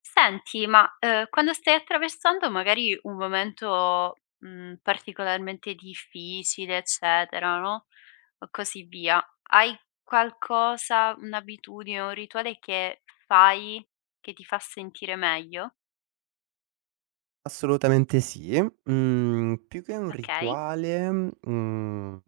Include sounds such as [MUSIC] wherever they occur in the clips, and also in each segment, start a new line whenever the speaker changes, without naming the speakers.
Senti, ma, quando stai attraversando magari un momento, particolarmente difficile, eccetera, no, o così via, hai qualcosa, un'abitudine, un rituale che fai che ti fa sentire meglio?
Assolutamente sì. Più che un
Okay.
rituale, mhmm,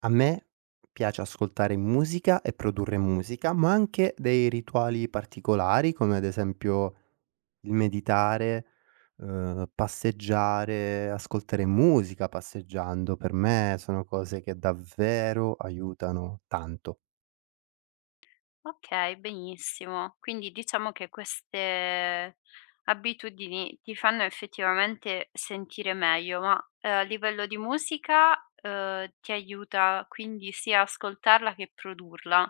a me piace ascoltare musica e produrre musica, ma anche dei rituali particolari, come ad esempio il meditare, passeggiare, ascoltare musica passeggiando. Per me sono cose che davvero aiutano tanto.
Okay, benissimo. Quindi diciamo che queste abitudini ti fanno effettivamente sentire meglio, ma, a livello di musica, ti aiuta quindi sia a ascoltarla che produrla,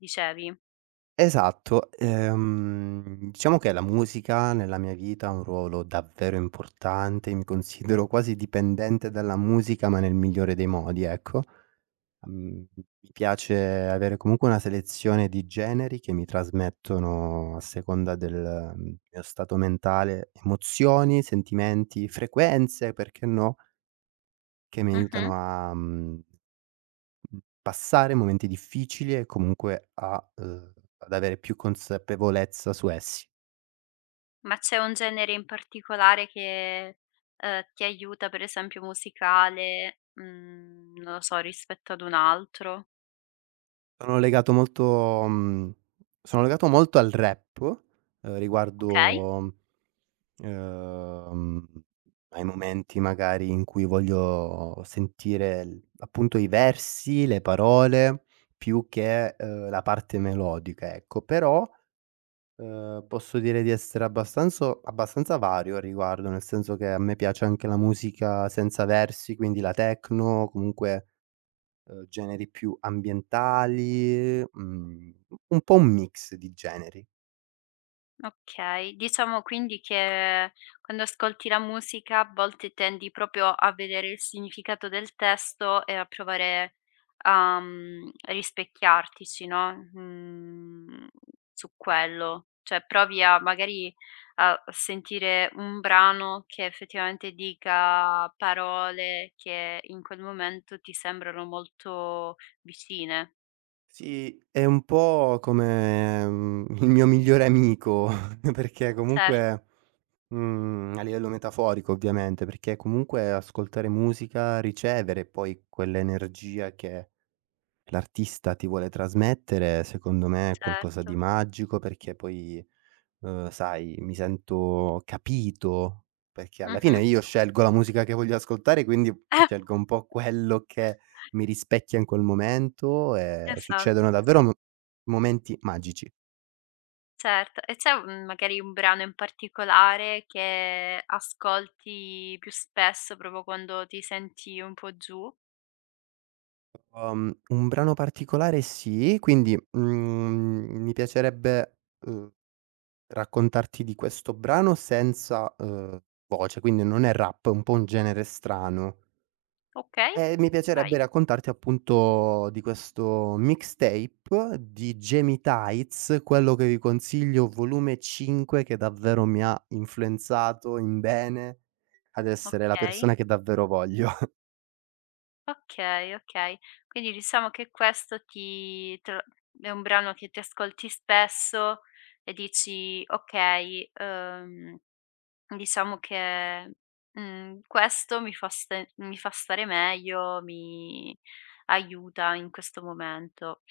dicevi.
Esatto, diciamo che la musica nella mia vita ha un ruolo davvero importante, mi considero quasi dipendente dalla musica, ma nel migliore dei modi, ecco. Mhmm, Mi piace avere comunque una selezione di generi che mi trasmettono, a seconda del, mio stato mentale, emozioni, sentimenti, frequenze, perché no, che mi aiutano
Mh-mh.
a mhmm passare momenti difficili e comunque a ad avere più consapevolezza su essi.
Ma c'è un genere in particolare che, ti aiuta, per esempio musicale, non lo so, rispetto ad un altro?
Sono legato molto mhmm, sono legato molto al rap,
Okay.
riguardo, uhm, ai momenti magari in cui voglio sentire l appunto i versi, le parole più che, la parte melodica, ecco. Però, posso dire di essere abbastanzo abbastanza vario a riguardo, nel senso che a me piace anche la musica senza versi, quindi la techno, comunque, generi più ambientali, un po' un mix di generi.
Okay, diciamo quindi che quando ascolti la musica a volte tendi proprio a vedere il significato del testo e a provare a, rispecchiartici, no, su quello. Cioè provi a magari a sentire un brano che effettivamente dica parole che in quel momento ti sembrano molto vicine.
Sì, è un po' come, [LAUGHS] il mio migliore amico, [LAUGHS] perché
Certo,
comunque, a livello metaforico ovviamente, perché comunque ascoltare musica, ricevere poi quell'energia che l'artista ti vuole trasmettere, secondo me, è qualcosa di
certo.
magico perché poi, sai, mi sento capito, perché alla
Mh-mh.
fine io scelgo la musica che voglio ascoltare, quindi scelgo
[LAUGHS]
un po' quello che mi rispecchia in quel momento e succedono
Esatto,
davvero
sì.
mo momenti magici.
Certo, e c'è un magari un brano in particolare che ascolti più spesso proprio quando ti senti un po' giù?
Un brano particolare sì, quindi, mi piacerebbe, uhm, raccontarti di questo brano senza, voce, quindi non è rap, è un po' un genere strano.
Okay,
Mi
vai.
piacerebbe raccontarti appunto di questo mixtape di Jamie Tights, quello che vi consiglio volume 5, che davvero mi ha influenzato in bene ad essere la
Okay,
persona che davvero voglio.
okay, okay. Quindi diciamo che questo ti te lo è un brano che ti ascolti spesso e dici: "Okay, diciamo che, questo mi fa stare meglio, mi aiuta in questo momento."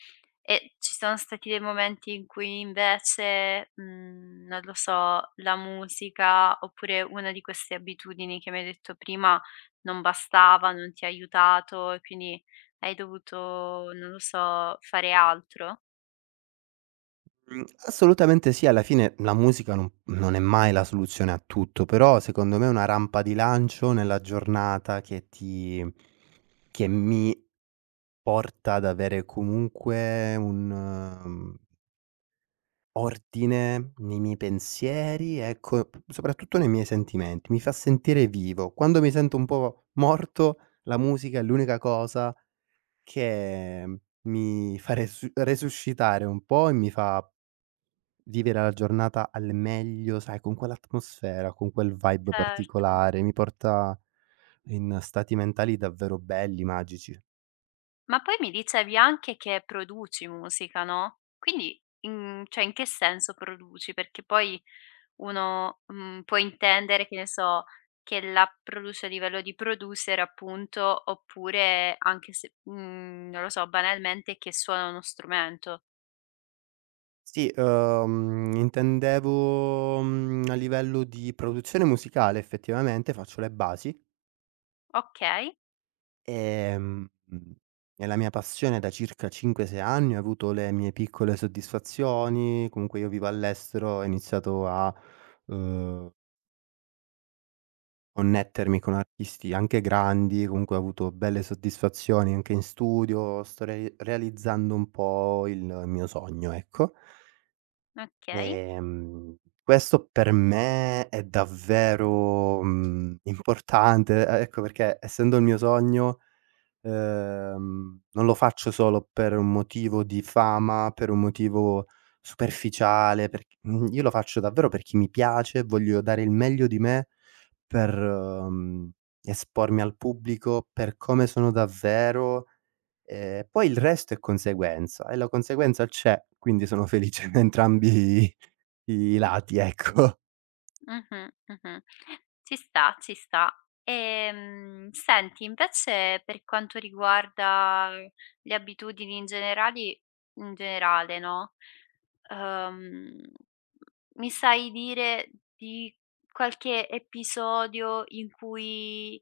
E ci sono stati dei momenti in cui invece, non lo so, la musica oppure una di queste abitudini che mi hai detto prima non bastava, non ti ha aiutato e quindi hai dovuto, non lo so, fare altro?
Mhmm, Assolutamente sì, alla fine la musica non è mai la soluzione a tutto, però secondo me è una rampa di lancio nella giornata che mi porta ad avere comunque un ordine nei miei pensieri, ecco, p soprattutto nei miei sentimenti, mi fa sentire vivo. Quando mi sento un po' morto, la musica è l'unica cosa che mi fa resuscitare un po' e mi fa vivere la giornata al meglio, sai, con quell'atmosfera, con quel vibe
Certo.
particolare, mi porta in stati mentali davvero belli, magici.
Ma poi mi dicevi anche che produci musica, no, quindi in cioè in che senso produci? Perché poi uno, può intendere, che ne so, che la produce a livello di producer appunto, oppure anche se non lo so, banalmente che suona uno strumento.
Sì, intendevo, a livello di produzione musicale effettivamente faccio le basi,
Okay,
ehm, mhmm, è la mia passione da circa 5, 6 anni, ho avuto le mie piccole soddisfazioni, comunque io vivo all'estero, ho iniziato a, uhm, connettermi con artisti anche grandi, comunque ho avuto belle soddisfazioni anche in studio, sto re realizzando un po' il mio sogno, ecco.
okay.
Ehm, Questo per me è davvero, importante, e ecco perché essendo il mio sogno, non lo faccio solo per un motivo di fama, per un motivo superficiale, io lo faccio davvero perché mi piace, voglio dare il meglio di me per, espormi al pubblico per come sono davvero. Poi il resto è conseguenza e la conseguenza c'è, quindi sono [LAUGHS] felice da entrambi i lati, ecco.
Mh-mh, mh-mh. Ci sta, ci sta. Senti invece per quanto riguarda le abitudini in generali in generale, no, uhm, mi sai dire di qualche episodio in cui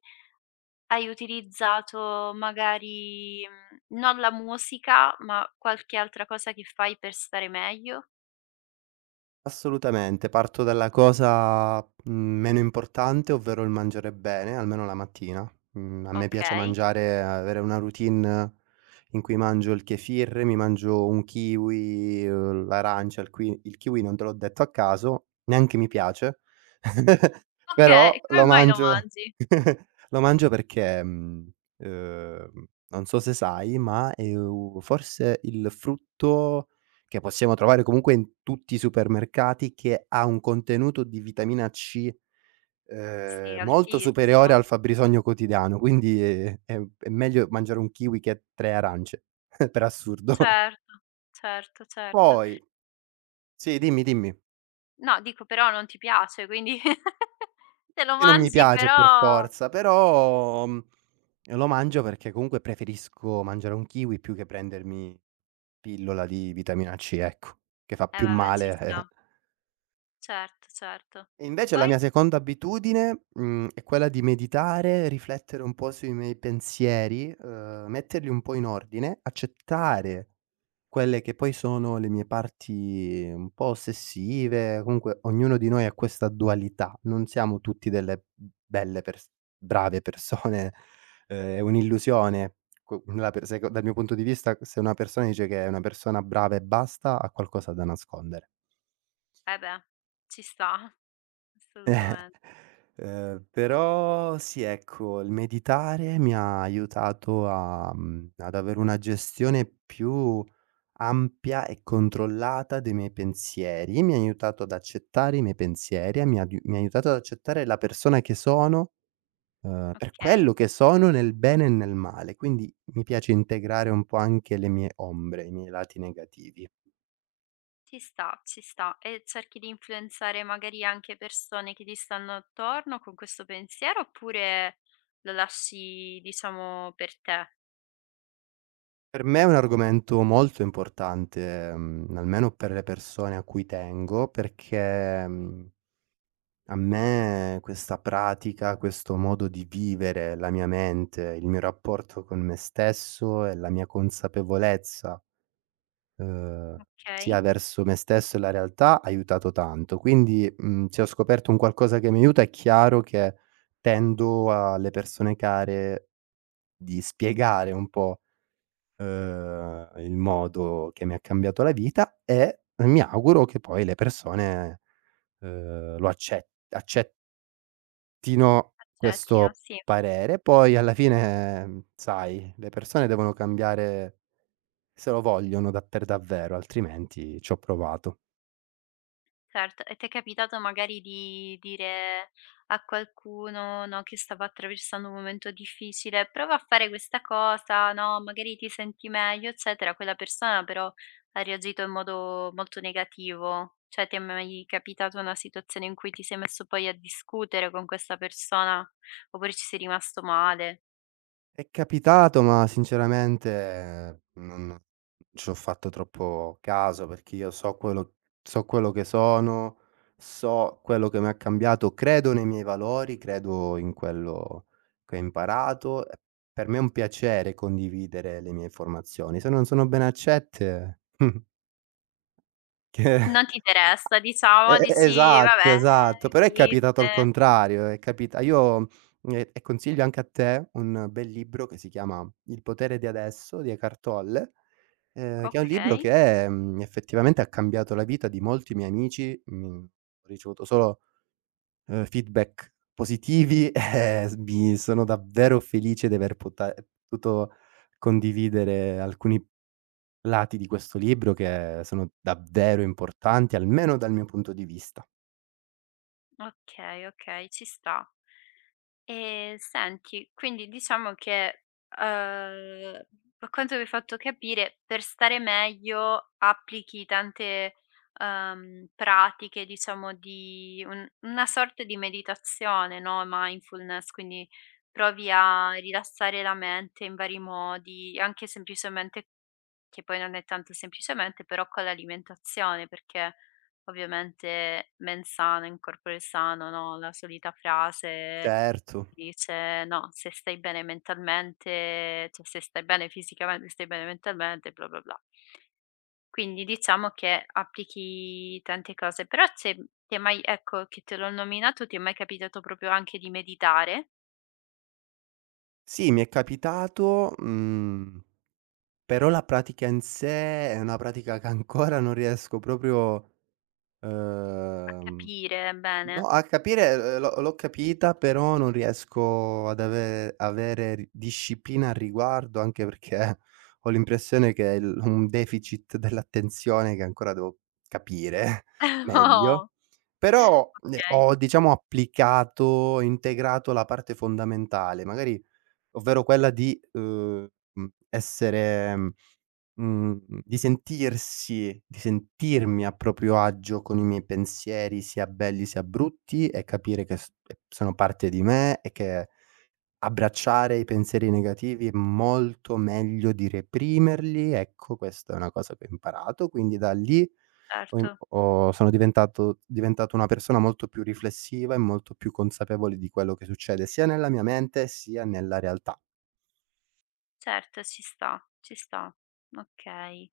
hai utilizzato magari, non la musica, ma qualche altra cosa che fai per stare meglio?
Assolutamente, parto dalla cosa, mhmm, meno importante, ovvero il mangiare bene, almeno la mattina. A me piace
Okay.
mangiare, avere una routine in cui mangio il kefir, mi mangio un kiwi, l'arancia. Il qui il kiwi non te l'ho detto a caso, neanche mi piace. [LAUGHS] Però
Okay, come
lo
mai lo
mangio,
mangi?
[LAUGHS] lo mangio perché, non so se sai, ma è u forse il frutto che possiamo trovare comunque in tutti i supermercati, che ha un contenuto di vitamina C,
Sì,
molto superiore
altissimo.
al fabbrisogno quotidiano, quindi è meglio mangiare un kiwi che 3 arance, [LAUGHS] per assurdo.
Certo, certo, certo.
Poi sì, dimmi, dimmi.
No, dico però non ti piace, quindi [LAUGHS] te lo
Che non mi
mangi
piace per
però
forza, però, lo mangio perché comunque preferisco mangiare un kiwi più che prendermi pillola di vitamina C, ecco, che fa
eh
più
vabbè ci
male, eh.
sta. Certo, certo.
E invece la
Poi?
mia seconda abitudine, è quella di meditare, riflettere un po' sui miei pensieri, metterli un po' in ordine, accettare quelle che poi sono le mie parti un po' ossessive, comunque ognuno di noi ha questa dualità, non siamo tutti delle belle pers brave persone, [LAUGHS] è un'illusione. Co la per seco Dal mio punto di vista, se una persona dice che è una persona brava e basta, ha qualcosa da nascondere.
Eh beh, ci sta, [LAUGHS]
[LAUGHS] Eh,
assolutamen
Però sì, ecco, il meditare mi ha aiutato a ad avere una gestione più ampia e controllata dei miei pensieri, mi ha aiutato ad accettare i miei pensieri, e mi ha aiutato ad accettare la persona che sono, per
okay,
quello che sono nel bene e nel male. Quindi mi piace integrare un po' anche le mie ombre, i miei lati negativi.
ci sta, ci sta. E cerchi di influenzare magari anche persone che ti stanno attorno con questo pensiero oppure lo lasci diciamo per te?
Per me è un argomento molto importante, almeno per le persone a cui tengo, perché, a me questa pratica, questo modo di vivere la mia mente, il mio rapporto con me stesso e la mia consapevolezza, uhm,
Okay,
sia verso me stesso e la realtà, ha aiutato tanto. Quindi, se ho scoperto un qualcosa che mi aiuta è chiaro che tendo alle persone care di spiegare un po' il modo che mi ha cambiato la vita, e mi auguro che poi le persone, lo accet accettino
accettino,
questo
sì.
parere. Poi alla fine, sai, le persone devono cambiare se lo vogliono da per davvero, altrimenti ci ho provato.
Certo, e ti è capitato magari di dire a qualcuno, no, che stava attraversando un momento difficile: "Prova a fare questa cosa, no, magari ti senti meglio", eccetera, quella persona però ha reagito in modo molto negativo. Cioè, ti è mai capitata una situazione in cui ti sei messo poi a discutere con questa persona, oppure ci sei rimasto male?
È capitato, ma sinceramente non ci ho fatto troppo caso, perché io so quello che sono, so quello che mi ha cambiato, credo nei miei valori, credo in quello che ho imparato. E per me è un piacere condividere le mie informazioni. Se non sono ben accette, [LAUGHS] che
Non ti interessa diciamo,
e
dici:
esatto,
"Vabbè,
esatto, però è
chi
capitato al
se"
contrario, è capita io consiglio anche a te un bel libro che si chiama "Il potere di adesso" di Eckhart Tolle, che è un libro
Okay,
che, effettivamente ha cambiato la vita di molti miei amici, ho ricevuto solo, feedback positivi, [LAUGHS] e s mi sono davvero felice di aver pota potuto condividere alcuni lati di questo libro che sono davvero importanti, almeno dal mio punto di vista.
okay, okay, ci sta. Senti, quindi diciamo che, uhm, per quanto mi hai fatto capire, per stare meglio applichi tante, pratiche diciamo di un una sorta di meditazione, no, mindfulness, quindi provi a rilassare la mente in vari modi, anche semplicemente che poi non è tanto semplicemente, però con l'alimentazione, perché ovviamente "mens sana in corpore sano", no, la solita frase che
Certo.
ti dice: "No, se stai bene mentalmente cioè se stai bene fisicamente, stai bene mentalmente", bla bla bla. Quindi diciamo che applichi tante cose, però c'è ti è mai ecco, che te l'ho nominato, ti è mai capitato proprio anche di meditare?
Sì, mi è capitato, però la pratica in sé è una pratica che ancora non riesco proprio,
A
ehm
capire
no,
bene.
a capire, l'ho capita, però non riesco ad avere ri disciplina al riguardo, anche perché [LAUGHS] ho l'impressione che il un deficit dell'attenzione che ancora devo capire [LAUGHS]
[LAUGHS] Oh,
meglio. Però,
okay,
ho diciamo applicato, integrato la parte fondamentale, magari. Ovvero quella di, essere, mhmm, mhmm, di sentirsi di sentirmi a proprio agio con i miei pensieri, sia belli sia brutti, e capire che s sono parte di me e che abbracciare i pensieri negativi è molto meglio di reprimerli. Ecco, questa è una cosa che ho imparato, quindi da lì ho im
certo.
ho sono diventato una persona molto più riflessiva e molto più consapevole di quello che succede sia nella mia mente, sia nella realtà.
Certo, ci sta, ci sta. Okay.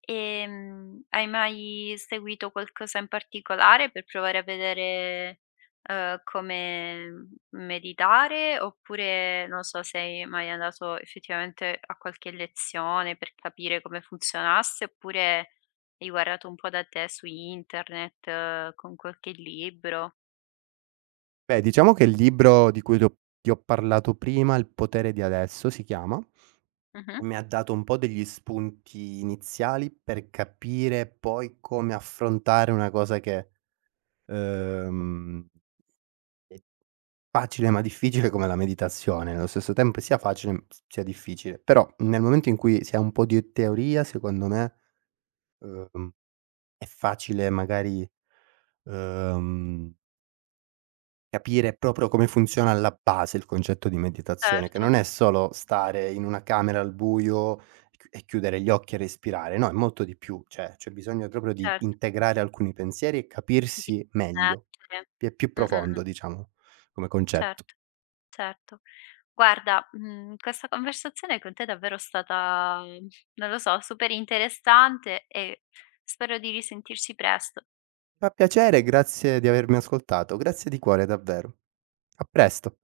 Hai mai seguito qualcosa in particolare per provare a vedere, come meditare, oppure non so, sei mai andato effettivamente a qualche lezione per capire come funzionasse, oppure hai guardato un po' da te su internet, con qualche libro?
Beh, diciamo che il libro di cui ti ho parlato prima, "Il potere di adesso" si chiama,
Mh-mh.
mi ha dato un po' degli spunti iniziali per capire poi come affrontare una cosa che, uhm, è facile ma difficile come la meditazione. Nello stesso tempo sia facile, mhmm, s sia difficile, però nel momento in cui si ha un po' di teoria, secondo me, uhm, è facile magari, uhm capire proprio come funziona alla base il concetto di meditazione, che
Certo,
non è solo stare in una camera al buio ch e chiudere gli occhi e respirare, no, è molto di più, cioè c'è bisogno proprio di
certo.
integrare alcuni pensieri e
Ti devi
capirsi meglio.
connettere.
Pi È più
Mh, mh, mh.
profondo diciamo come concetto.
Certo, certo. Guarda, questa conversazione con te è davvero stata, non lo so, super interessante e spero di risentirci presto.
Fa piacere, grazie di avermi ascoltato. Grazie di cuore davvero. A presto.